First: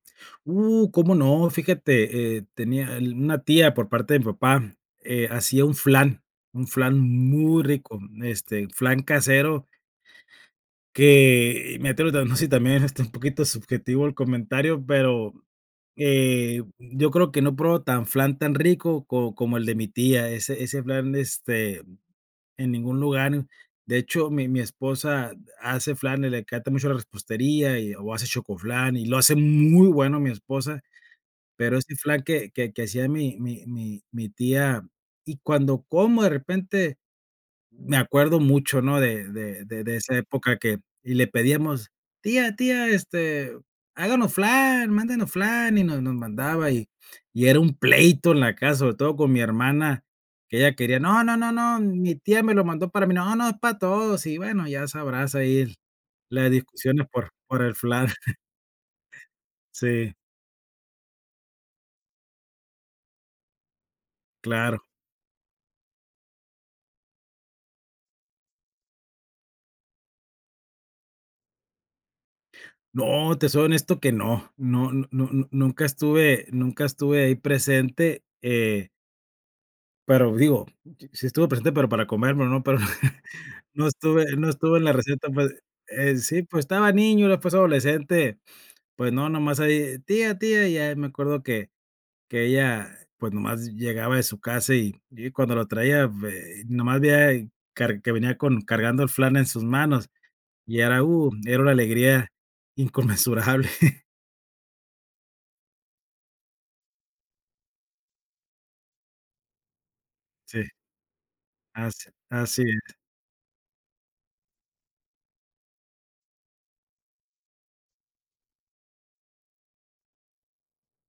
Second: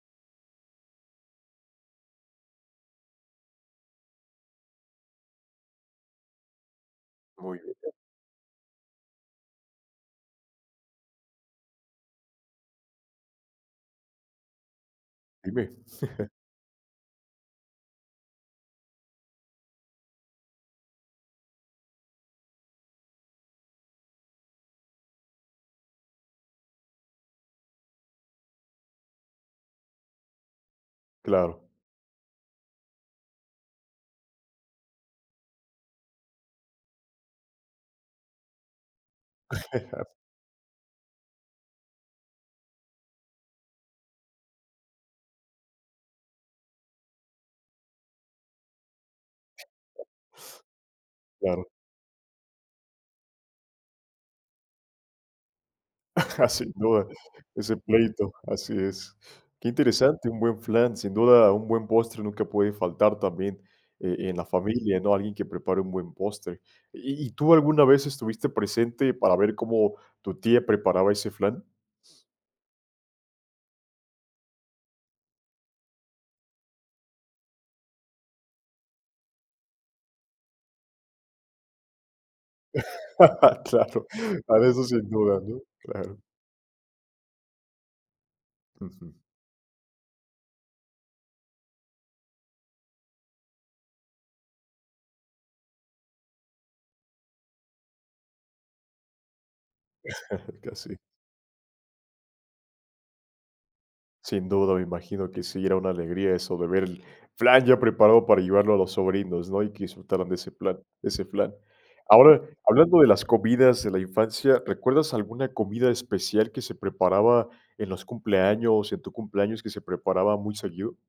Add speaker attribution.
Speaker 1: Uh, cómo no. Fíjate, eh, tenía, el una tía por parte de mi papá, eh, hacía un flan, un flan
Speaker 2: Muy
Speaker 1: muy
Speaker 2: bien.
Speaker 1: rico, este, flan casero. Que, y me atrevo, tamb si también es, este, un poquito subjetivo el comentario, pero,
Speaker 2: Dime.
Speaker 1: eh, yo creo que no pruebo tan flan tan rico co como el de mi tía, ese ese flan, este, en ningún lugar. De hecho, mi mi esposa hace flan, le encanta mucho la repostería y o hace chocoflan y lo hace muy bueno mi esposa,
Speaker 2: Claro.
Speaker 1: pero ese flan que que que hacía mi mi mi mi tía y cuando como, de repente, me acuerdo mucho, ¿no?, de de de de esa época que y le pedíamos, tía, tía, este, háganos flan, mándenos flan, y nos nos mandaba, y y era un pleito en la casa, sobre todo con mi hermana, que ella quería, no no no
Speaker 2: Claro.
Speaker 1: no, mi tía me lo mandó para mí. No, no, es para todos. Y bueno, ya sabrás ahí las
Speaker 2: Sin
Speaker 1: discusiones
Speaker 2: duda.
Speaker 1: por por el
Speaker 2: Ese
Speaker 1: flan.
Speaker 2: pleito, así es. Qué
Speaker 1: Sí.
Speaker 2: interesante, un buen flan, sin duda un buen postre nunca puede faltar también e en la
Speaker 1: Claro.
Speaker 2: familia, ¿no? Alguien que prepare un buen postre. ¿Y y tú alguna vez estuviste presente para ver cómo tu tía preparaba ese flan?
Speaker 1: No, te soy honesto que no, no n no n n nunca estuve nunca estuve ahí presente, eh Pero digo, sí estuve presente, pero para comérmelo, no para no
Speaker 2: Claro,
Speaker 1: estuve no
Speaker 2: para
Speaker 1: estuve en
Speaker 2: eso
Speaker 1: la
Speaker 2: sin
Speaker 1: receta,
Speaker 2: duda,
Speaker 1: puede
Speaker 2: ¿no?
Speaker 1: eh,
Speaker 2: Claro.
Speaker 1: sí, pues, estaba niño, era, pues, adolescente. Pues,
Speaker 2: Ujú.
Speaker 1: no, nomás ahí, ¡tía, tía! Y ya me acuerdo que que ella, pues, nomás llegaba de su casa, y y cuando la traía vei nomás veía car que venía con cargando el flan en sus manos, y
Speaker 2: Casi.
Speaker 1: era, uh, era una alegría inconmensurable.
Speaker 2: Sin duda. Me imagino que sí, era una alegría eso de ver el flan ya preparado para llevarlo a los sobrinos, ¿no?, y que disfrutaran de ese
Speaker 1: Sí.
Speaker 2: plan ese flan.
Speaker 1: As
Speaker 2: Ahora,
Speaker 1: así es.
Speaker 2: hablando de las comidas de la infancia, ¿recuerdas alguna comida especial que se preparaba en los cumpleaños, en tu cumpleaños, que se preparaba muy seguido?